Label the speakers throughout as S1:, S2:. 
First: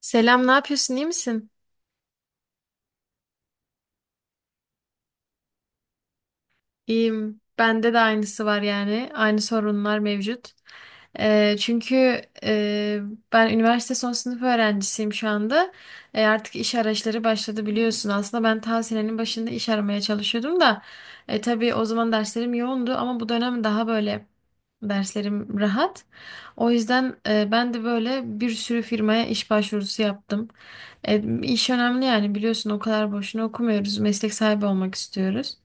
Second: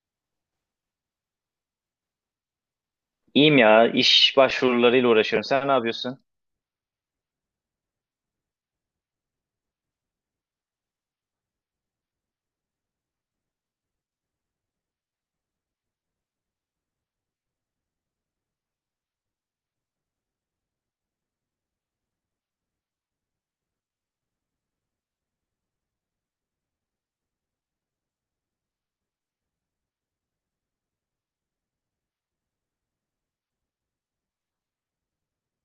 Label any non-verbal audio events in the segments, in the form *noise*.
S1: Selam, ne yapıyorsun? İyi misin?
S2: İyiyim ya. İş başvurularıyla uğraşıyorum. Sen ne yapıyorsun?
S1: İyiyim. Bende de aynısı var yani. Aynı sorunlar mevcut. Ee, çünkü e, Ben üniversite son sınıf öğrencisiyim şu anda. Artık iş arayışları başladı biliyorsun. Aslında ben ta senenin başında iş aramaya çalışıyordum da. Tabii o zaman derslerim yoğundu ama bu dönem daha böyle derslerim rahat. O yüzden, ben de böyle bir sürü firmaya iş başvurusu yaptım. İş önemli yani biliyorsun o kadar boşuna okumuyoruz. Meslek sahibi olmak istiyoruz.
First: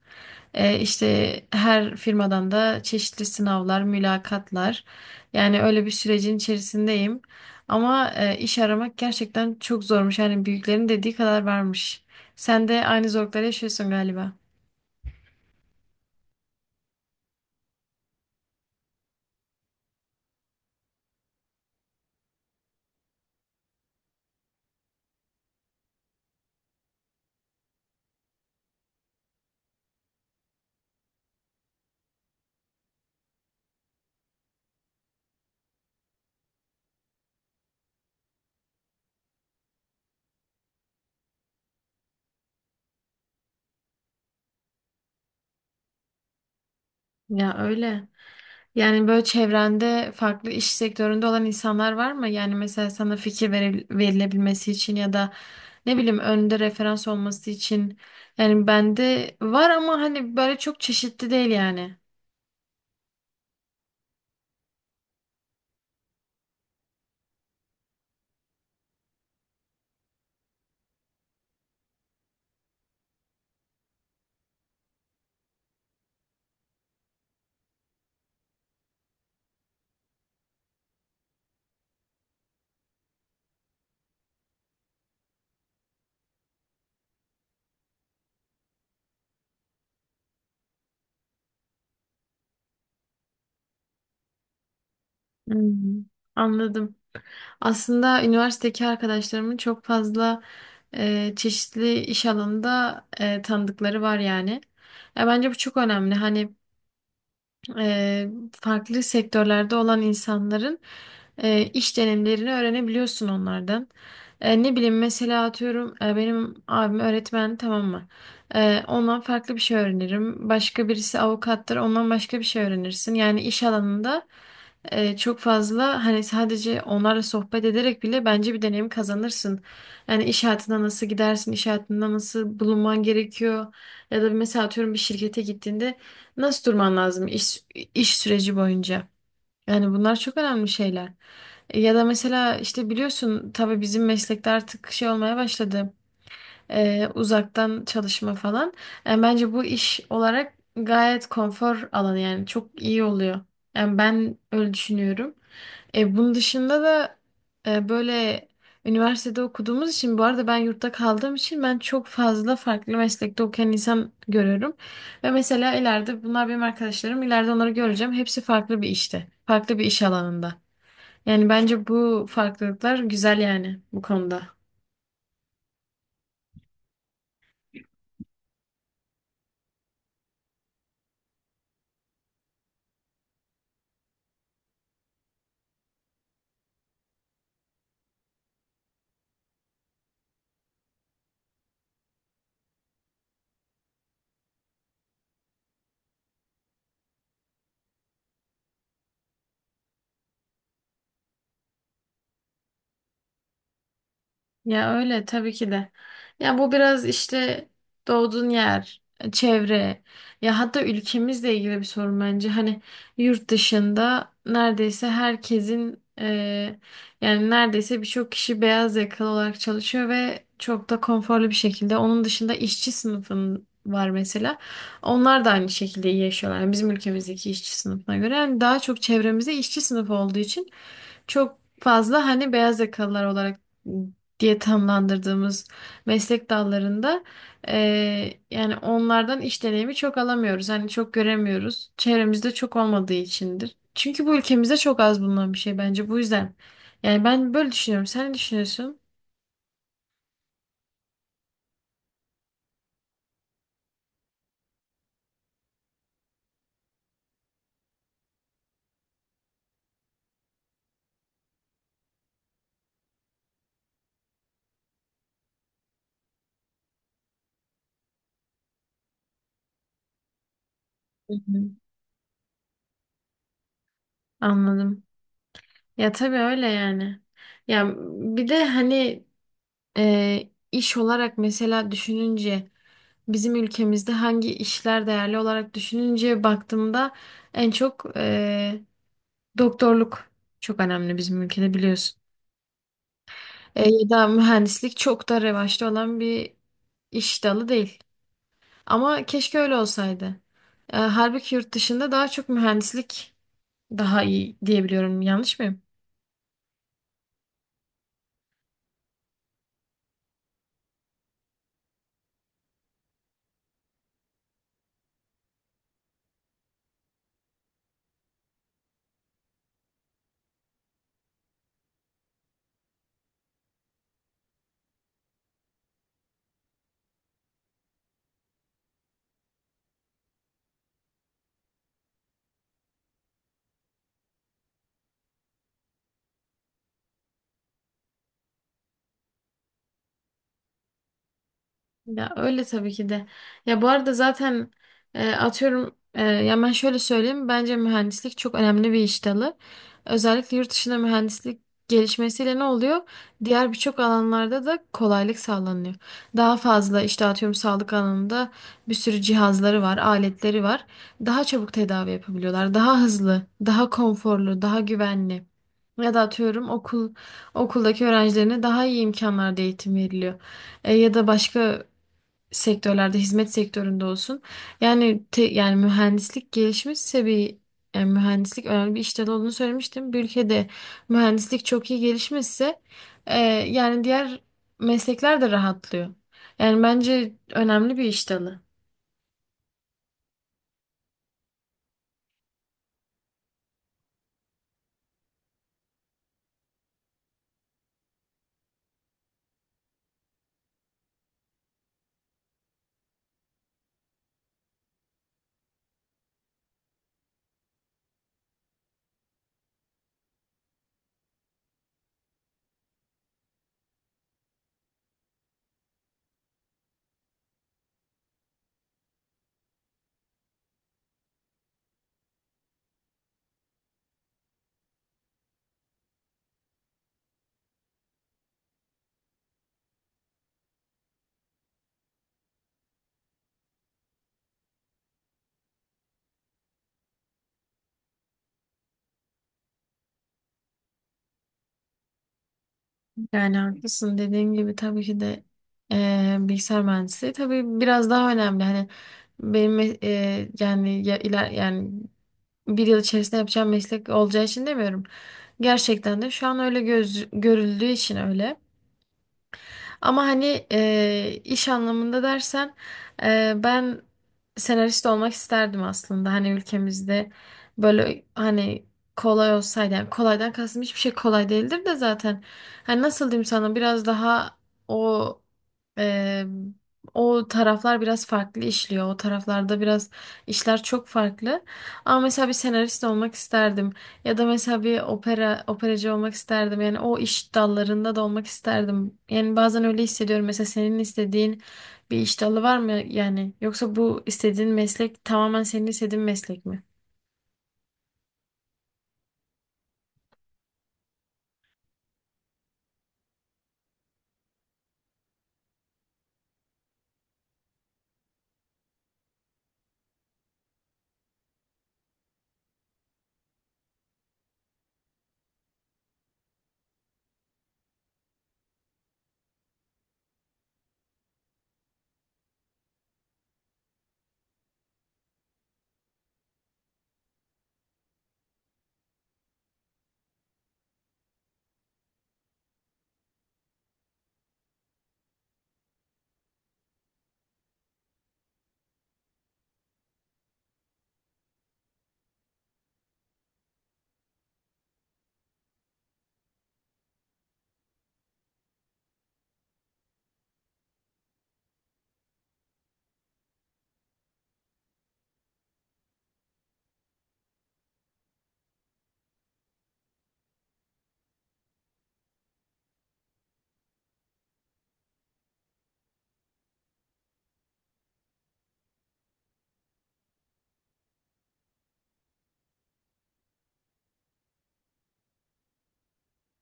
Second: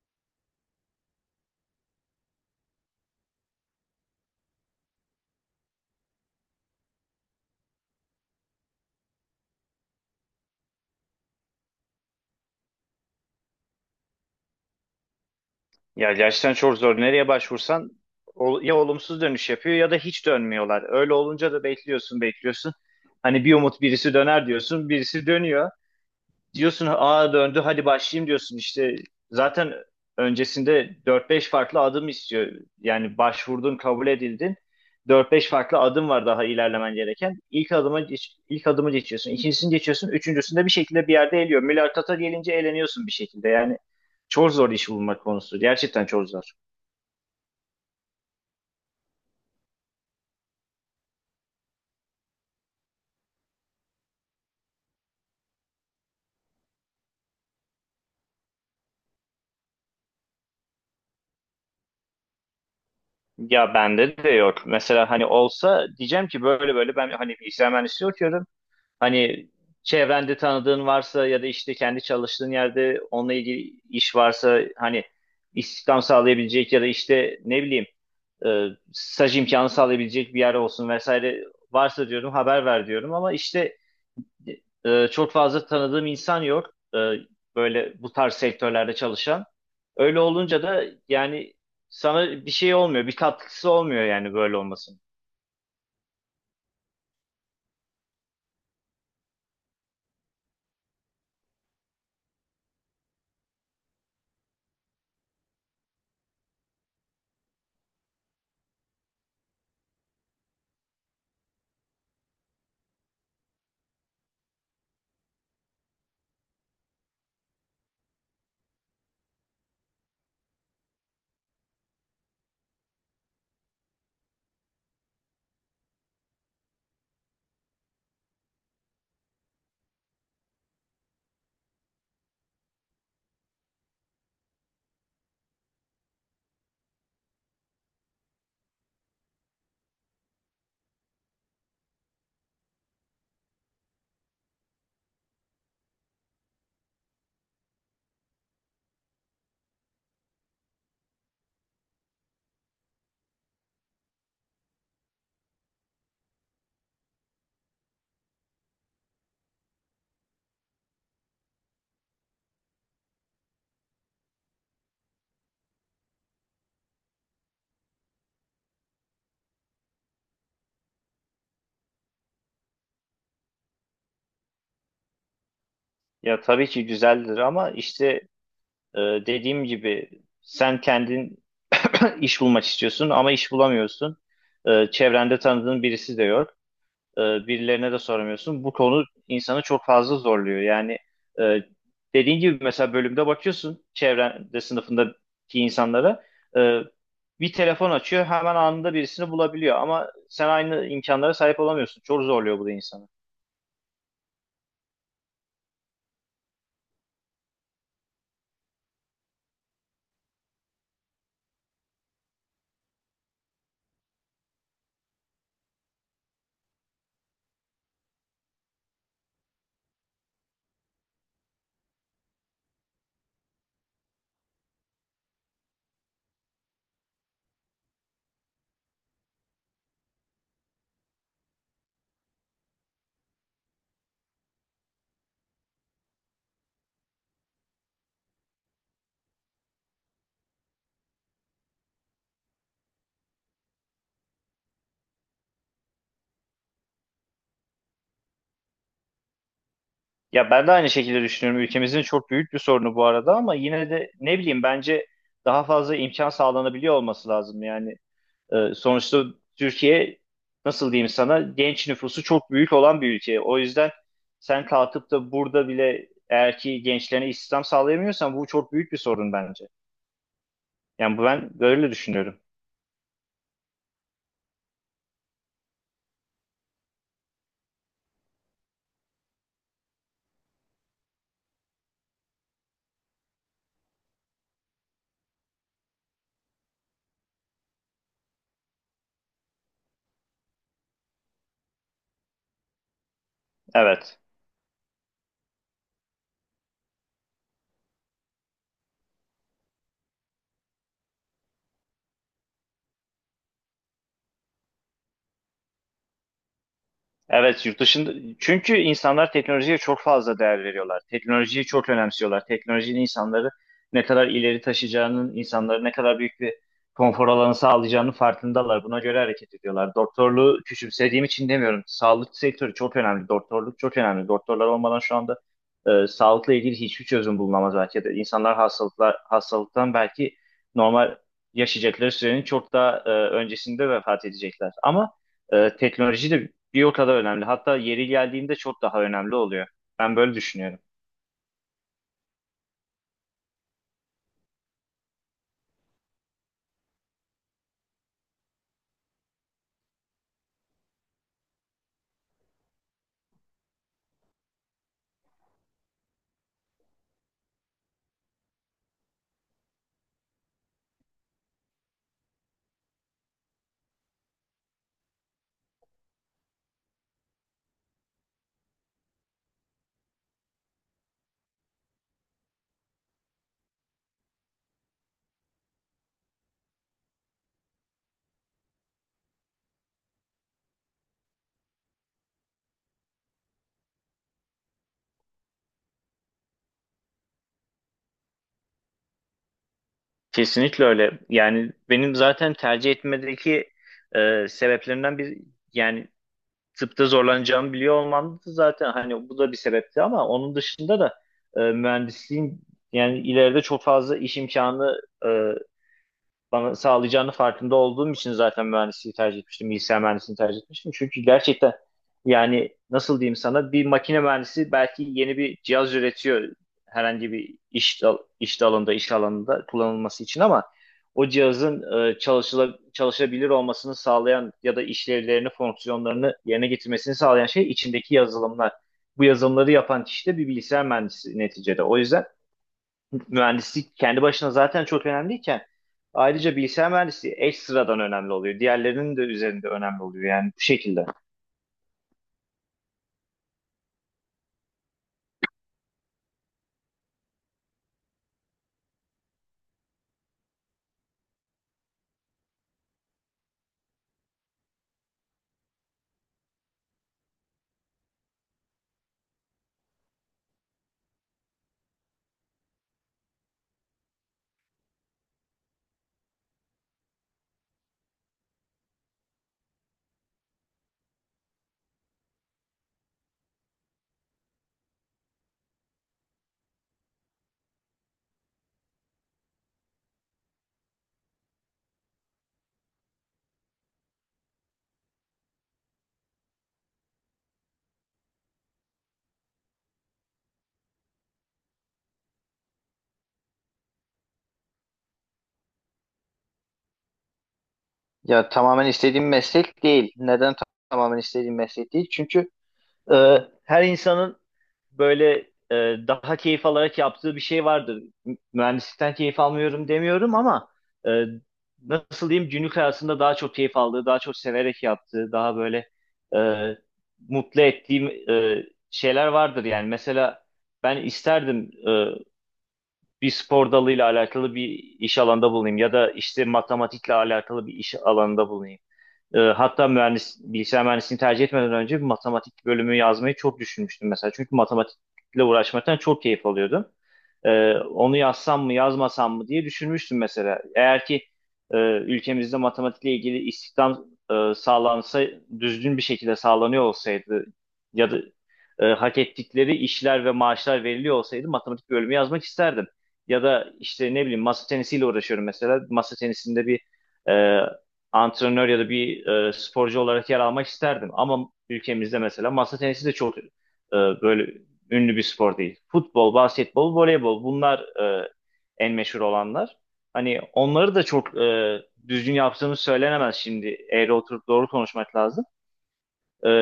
S1: İşte her firmadan da çeşitli sınavlar, mülakatlar. Yani öyle bir sürecin içerisindeyim. Ama iş aramak gerçekten çok zormuş. Yani büyüklerin dediği kadar varmış. Sen de aynı zorlukları yaşıyorsun galiba.
S2: Ya gerçekten çok zor. Nereye başvursan ya olumsuz dönüş yapıyor ya da hiç dönmüyorlar. Öyle olunca da bekliyorsun, bekliyorsun. Hani bir umut birisi döner diyorsun, birisi dönüyor. Diyorsun A döndü hadi başlayayım diyorsun, işte zaten öncesinde dört beş farklı adım istiyor. Yani başvurdun, kabul edildin. Dört beş farklı adım var daha ilerlemen gereken. İlk adımı geçiyorsun, ikincisini geçiyorsun. Üçüncüsünde bir şekilde bir yerde eliyor. Mülakata gelince eleniyorsun bir şekilde. Yani çok zor iş bulmak konusu. Gerçekten çok zor.
S1: Ya öyle. Yani böyle çevrende farklı iş sektöründe olan insanlar var mı? Yani mesela sana verilebilmesi için ya da ne bileyim önünde referans olması için. Yani bende var ama hani böyle çok çeşitli değil yani.
S2: Ya bende de yok. Mesela hani olsa diyeceğim ki böyle böyle ben hani bilgisayar mühendisliği okuyorum. Hani çevrende tanıdığın varsa ya da işte kendi çalıştığın yerde onunla ilgili iş varsa, hani istihdam sağlayabilecek ya da işte ne bileyim, staj imkanı sağlayabilecek bir yer olsun vesaire, varsa diyorum haber ver diyorum, ama işte çok fazla tanıdığım insan yok, böyle bu tarz sektörlerde çalışan. Öyle olunca da yani sana bir şey olmuyor, bir katkısı olmuyor, yani böyle olmasın.
S1: Hmm, Anladım. Aslında üniversitedeki arkadaşlarımın çok fazla çeşitli iş alanında tanıdıkları var yani. Ya bence bu çok önemli. Hani farklı sektörlerde olan insanların iş deneyimlerini öğrenebiliyorsun onlardan. Ne bileyim mesela atıyorum, benim abim öğretmen tamam mı? Ondan farklı bir şey öğrenirim. Başka birisi avukattır ondan başka bir şey öğrenirsin. Yani iş alanında çok fazla hani sadece onlarla sohbet ederek bile bence bir deneyim kazanırsın. Yani iş hayatına nasıl gidersin, iş hayatında nasıl bulunman gerekiyor. Ya da mesela atıyorum bir şirkete gittiğinde nasıl durman lazım iş süreci boyunca? Yani bunlar çok önemli şeyler. Ya da mesela işte biliyorsun tabii bizim meslekte artık şey olmaya başladı. Uzaktan çalışma falan. Bence bu iş olarak gayet konfor alanı yani çok iyi oluyor. Yani ben öyle düşünüyorum. Bunun dışında da böyle, üniversitede okuduğumuz için bu arada ben yurtta kaldığım için ben çok fazla farklı meslekte okuyan insan görüyorum. Ve mesela ileride bunlar benim arkadaşlarım ileride onları göreceğim. Hepsi farklı bir işte. Farklı bir iş alanında. Yani bence bu farklılıklar güzel yani bu konuda.
S2: Ya tabii ki güzeldir ama işte, Ee, dediğim gibi sen kendin *clears throat* iş bulmak istiyorsun ama iş bulamıyorsun. Çevrende tanıdığın birisi de yok. Ee, Birilerine de soramıyorsun. Bu konu insanı çok fazla zorluyor. Yani e, dediğin gibi mesela bölümde bakıyorsun, çevrende sınıfındaki insanlara e, bir telefon açıyor, hemen anında birisini bulabiliyor, ama sen aynı imkanlara sahip olamıyorsun. Çok zorluyor bu da insanı.
S1: Ya öyle tabii ki de. Ya bu biraz işte doğduğun yer, çevre ya hatta ülkemizle ilgili bir sorun bence. Hani yurt dışında neredeyse herkesin, yani neredeyse birçok kişi beyaz yakalı olarak çalışıyor ve çok da konforlu bir şekilde. Onun dışında işçi sınıfın var mesela. Onlar da aynı şekilde iyi yaşıyorlar. Yani bizim ülkemizdeki işçi sınıfına göre. Yani daha çok çevremizde işçi sınıfı olduğu için çok fazla hani beyaz yakalılar olarak diye tamlandırdığımız meslek dallarında, yani onlardan iş deneyimi çok alamıyoruz. Hani çok göremiyoruz. Çevremizde çok olmadığı içindir. Çünkü bu ülkemizde çok az bulunan bir şey bence bu yüzden. Yani ben böyle düşünüyorum. Sen ne düşünüyorsun?
S2: Ya ben de aynı şekilde düşünüyorum. Ülkemizin çok büyük bir sorunu bu arada, ama yine de ne bileyim, bence daha fazla imkan sağlanabiliyor olması lazım. Yani sonuçta Türkiye, nasıl diyeyim sana, genç nüfusu çok büyük olan bir ülke. O yüzden sen kalkıp da burada bile eğer ki gençlerine istihdam sağlayamıyorsan bu çok büyük bir sorun bence. Yani
S1: Hı
S2: ben
S1: hı.
S2: böyle düşünüyorum.
S1: Anladım. Ya tabii öyle yani. Ya bir de hani iş olarak mesela düşününce bizim ülkemizde hangi işler değerli olarak düşününce baktığımda en çok, doktorluk çok önemli bizim ülkede biliyorsun. Ya
S2: Evet.
S1: da mühendislik çok da revaçta olan bir iş dalı değil. Ama keşke öyle olsaydı. Halbuki yurt dışında daha çok mühendislik daha iyi diyebiliyorum. Yanlış mıyım?
S2: Evet, yurt dışında, çünkü insanlar teknolojiye çok fazla değer veriyorlar. Teknolojiyi çok önemsiyorlar. Teknolojinin insanları ne kadar ileri taşıyacağının, insanları ne kadar büyük bir konfor alanı sağlayacağının farkındalar. Buna göre hareket ediyorlar. Doktorluğu küçümsediğim için demiyorum. Sağlık sektörü çok önemli. Doktorluk çok önemli. Doktorlar olmadan şu anda sağlıkla ilgili hiçbir çözüm bulunamaz belki de. İnsanlar hastalıklar hastalıktan belki normal yaşayacakları sürenin çok daha öncesinde vefat edecekler. Ama teknoloji de bir o kadar önemli. Hatta yeri geldiğinde çok daha önemli oluyor. Ben böyle düşünüyorum.
S1: Ya öyle tabii ki de. Ya bu arada zaten, atıyorum, ya ben şöyle söyleyeyim. Bence mühendislik çok önemli bir iş dalı. Özellikle yurt dışında mühendislik gelişmesiyle ne oluyor? Diğer birçok alanlarda da kolaylık sağlanıyor. Daha fazla işte atıyorum sağlık alanında bir sürü cihazları var, aletleri var. Daha çabuk tedavi yapabiliyorlar. Daha hızlı, daha konforlu, daha güvenli. Ya da atıyorum okuldaki öğrencilerine daha iyi imkanlarda eğitim veriliyor. Ya da başka sektörlerde hizmet sektöründe olsun. Yani mühendislik gelişmişse bir yani mühendislik önemli bir iş dalı olduğunu söylemiştim. Bir ülkede mühendislik çok iyi gelişmişse e, yani diğer meslekler de rahatlıyor. Yani bence önemli bir iş dalı.
S2: Kesinlikle öyle. Yani benim zaten tercih etmedeki sebeplerinden bir, yani tıpta zorlanacağımı biliyor olmam da zaten, hani bu da bir sebepti, ama onun dışında da mühendisliğin yani ileride çok fazla iş imkanı bana sağlayacağını farkında olduğum için zaten mühendisliği tercih etmiştim. Bilgisayar mühendisliğini tercih etmiştim. Çünkü gerçekten yani nasıl diyeyim sana, bir makine mühendisi belki yeni bir cihaz üretiyor herhangi bir iş dalında, iş alanında kullanılması için, ama o cihazın çalışabilir olmasını sağlayan ya da işlevlerini, fonksiyonlarını yerine getirmesini sağlayan şey içindeki yazılımlar. Bu yazılımları yapan kişi de bir bilgisayar mühendisi neticede. O yüzden mühendislik kendi başına zaten çok önemliyken, ayrıca bilgisayar mühendisliği eş sıradan önemli oluyor. Diğerlerinin de üzerinde önemli oluyor yani, bu şekilde.
S1: Yani haklısın dediğin gibi tabii ki de, bilgisayar mühendisliği tabii biraz daha önemli. Hani benim, yani bir yıl içerisinde yapacağım meslek olacağı için demiyorum. Gerçekten de şu an öyle görüldüğü için öyle. Ama hani iş anlamında dersen, ben senarist olmak isterdim aslında. Hani ülkemizde böyle hani kolay olsaydı. Yani kolaydan kastım hiçbir şey kolay değildir de zaten. Hani nasıl diyeyim sana biraz daha o e, o taraflar biraz farklı işliyor. O taraflarda biraz işler çok farklı. Ama mesela bir senarist olmak isterdim. Ya da mesela bir operacı olmak isterdim. Yani o iş dallarında da olmak isterdim. Yani bazen öyle hissediyorum. Mesela senin istediğin bir iş dalı var mı yani? Yoksa bu istediğin meslek tamamen senin istediğin meslek mi?
S2: Ya tamamen istediğim meslek değil. Neden tamamen istediğim meslek değil? Çünkü her insanın böyle e, daha keyif alarak yaptığı bir şey vardır. Mühendislikten keyif almıyorum demiyorum, ama e, nasıl diyeyim, günlük hayatında daha çok keyif aldığı, daha çok severek yaptığı, daha böyle e, mutlu ettiğim şeyler vardır yani. Mesela ben isterdim bir spor dalıyla alakalı bir iş alanında bulunayım, ya da işte matematikle alakalı bir iş alanında bulunayım. Hatta bilgisayar mühendisliğini tercih etmeden önce bir matematik bölümü yazmayı çok düşünmüştüm mesela. Çünkü matematikle uğraşmaktan çok keyif alıyordum. Onu yazsam mı yazmasam mı diye düşünmüştüm mesela. Eğer ki ülkemizde matematikle ilgili istihdam sağlansa, düzgün bir şekilde sağlanıyor olsaydı, ya da hak ettikleri işler ve maaşlar veriliyor olsaydı matematik bölümü yazmak isterdim. Ya da işte ne bileyim, masa tenisiyle uğraşıyorum mesela. Masa tenisinde bir e, antrenör ya da bir sporcu olarak yer almak isterdim. Ama ülkemizde mesela masa tenisi de çok böyle ünlü bir spor değil. Futbol, basketbol, voleybol bunlar en meşhur olanlar. Hani onları da çok düzgün yaptığımız söylenemez şimdi. Eğri oturup doğru konuşmak lazım. E,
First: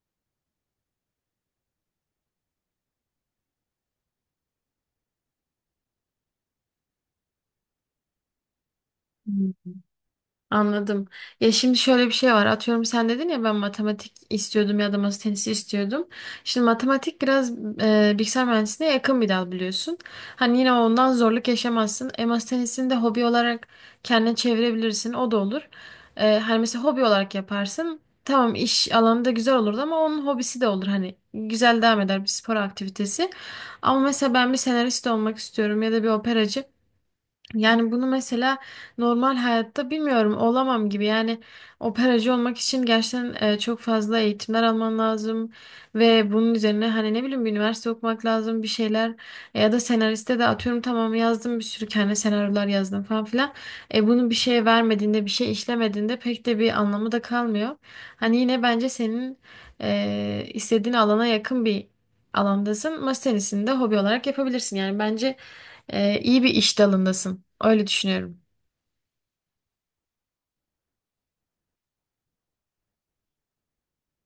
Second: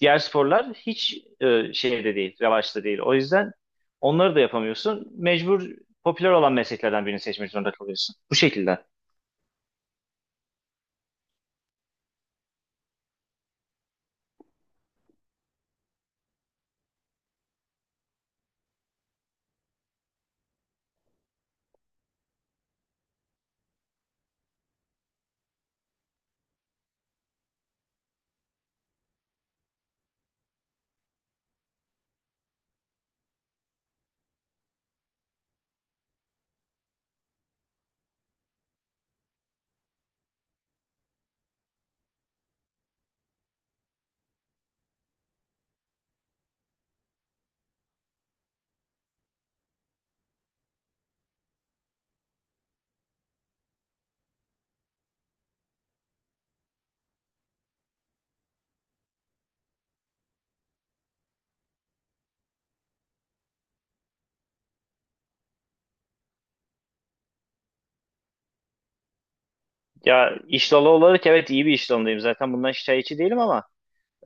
S2: Diğer sporlar hiç e, şeyde değil, revaçta değil. O yüzden onları da yapamıyorsun. Mecbur popüler olan mesleklerden birini seçmek zorunda kalıyorsun. Bu şekilde.
S1: Anladım. Ya şimdi şöyle bir şey var. Atıyorum sen dedin ya ben matematik istiyordum ya da masa tenisi istiyordum. Şimdi matematik biraz, bilgisayar mühendisliğine yakın bir dal biliyorsun. Hani yine ondan zorluk yaşamazsın. E masa tenisini de hobi olarak kendine çevirebilirsin. O da olur. Hani mesela hobi olarak yaparsın. Tamam iş alanı da güzel olurdu ama onun hobisi de olur. Hani güzel devam eder bir spor aktivitesi. Ama mesela ben bir senarist olmak istiyorum ya da bir operacı. Yani bunu mesela normal hayatta bilmiyorum olamam gibi. Yani operacı olmak için gerçekten, çok fazla eğitimler alman lazım ve bunun üzerine hani ne bileyim bir üniversite okumak lazım bir şeyler ya da senariste de atıyorum tamam yazdım bir sürü kendi senaryolar yazdım falan filan. Bunu bir şeye vermediğinde bir şey işlemediğinde pek de bir anlamı da kalmıyor. Hani yine bence senin, istediğin alana yakın bir alandasın. Masa tenisini de hobi olarak yapabilirsin. Yani bence, iyi bir iş dalındasın. Öyle düşünüyorum.
S2: Ya iş dalı olarak evet, iyi bir iş dalındayım. Zaten bundan şikayetçi değilim, ama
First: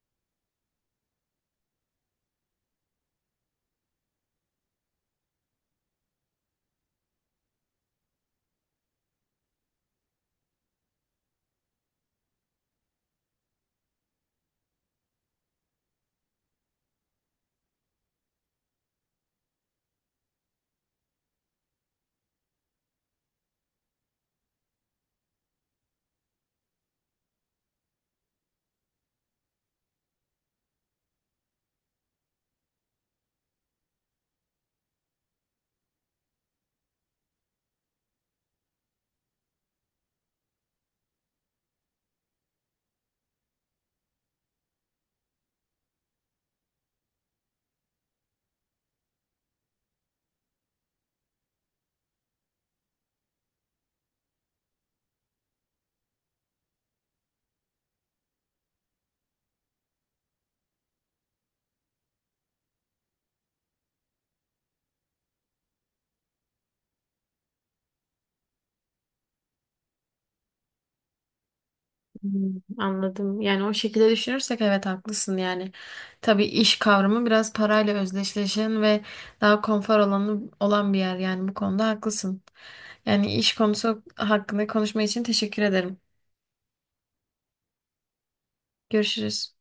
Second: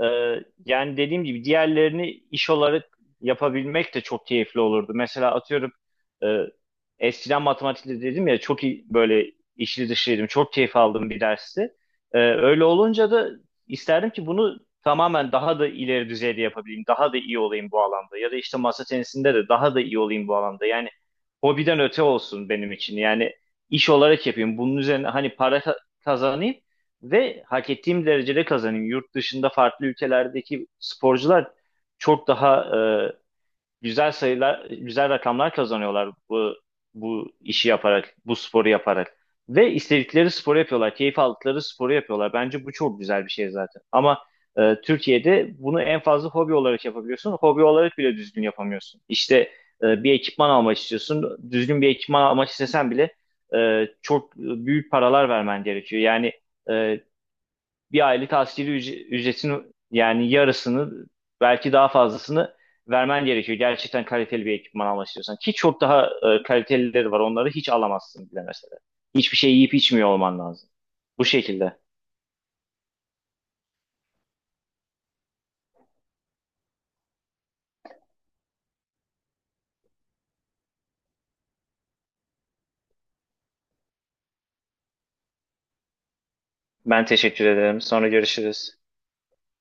S2: Ee, yani dediğim gibi diğerlerini iş olarak yapabilmek de çok keyifli olurdu. Mesela atıyorum e, eskiden matematikte dedim ya, çok iyi böyle içli dışlıydım. Çok keyif aldım bir dersi. Öyle olunca da isterdim ki bunu tamamen daha da ileri düzeyde yapabileyim. Daha da iyi olayım bu alanda. Ya da işte masa tenisinde de daha da iyi olayım bu alanda. Yani hobiden öte olsun benim için. Yani iş olarak yapayım. Bunun üzerine hani kazanayım. Ve hak ettiğim derecede kazanayım. Yurt dışında farklı ülkelerdeki sporcular çok daha e, güzel sayılar, güzel rakamlar kazanıyorlar bu işi yaparak, bu sporu yaparak. Ve istedikleri sporu yapıyorlar, keyif aldıkları sporu yapıyorlar. Bence bu çok güzel bir şey zaten. Ama Türkiye'de bunu en fazla hobi olarak yapabiliyorsun. Hobi olarak bile düzgün yapamıyorsun. İşte bir ekipman almak istiyorsun. Düzgün bir ekipman almak istesen bile çok büyük paralar vermen gerekiyor. Yani e, bir aylık ücretin yani yarısını, belki daha fazlasını vermen gerekiyor. Gerçekten kaliteli bir ekipman almak istiyorsan. Ki çok daha kalitelileri var. Onları hiç alamazsın bile mesela. Hiçbir şey yiyip içmiyor olman lazım. Bu şekilde.
S1: Hmm, Anladım. Yani o şekilde düşünürsek evet haklısın yani. Tabii iş kavramı biraz parayla özdeşleşen ve daha konfor alanı olan bir yer yani bu konuda haklısın. Yani iş konusu hakkında konuşma için teşekkür ederim.
S2: Ben teşekkür ederim. Sonra görüşürüz.
S1: Görüşürüz.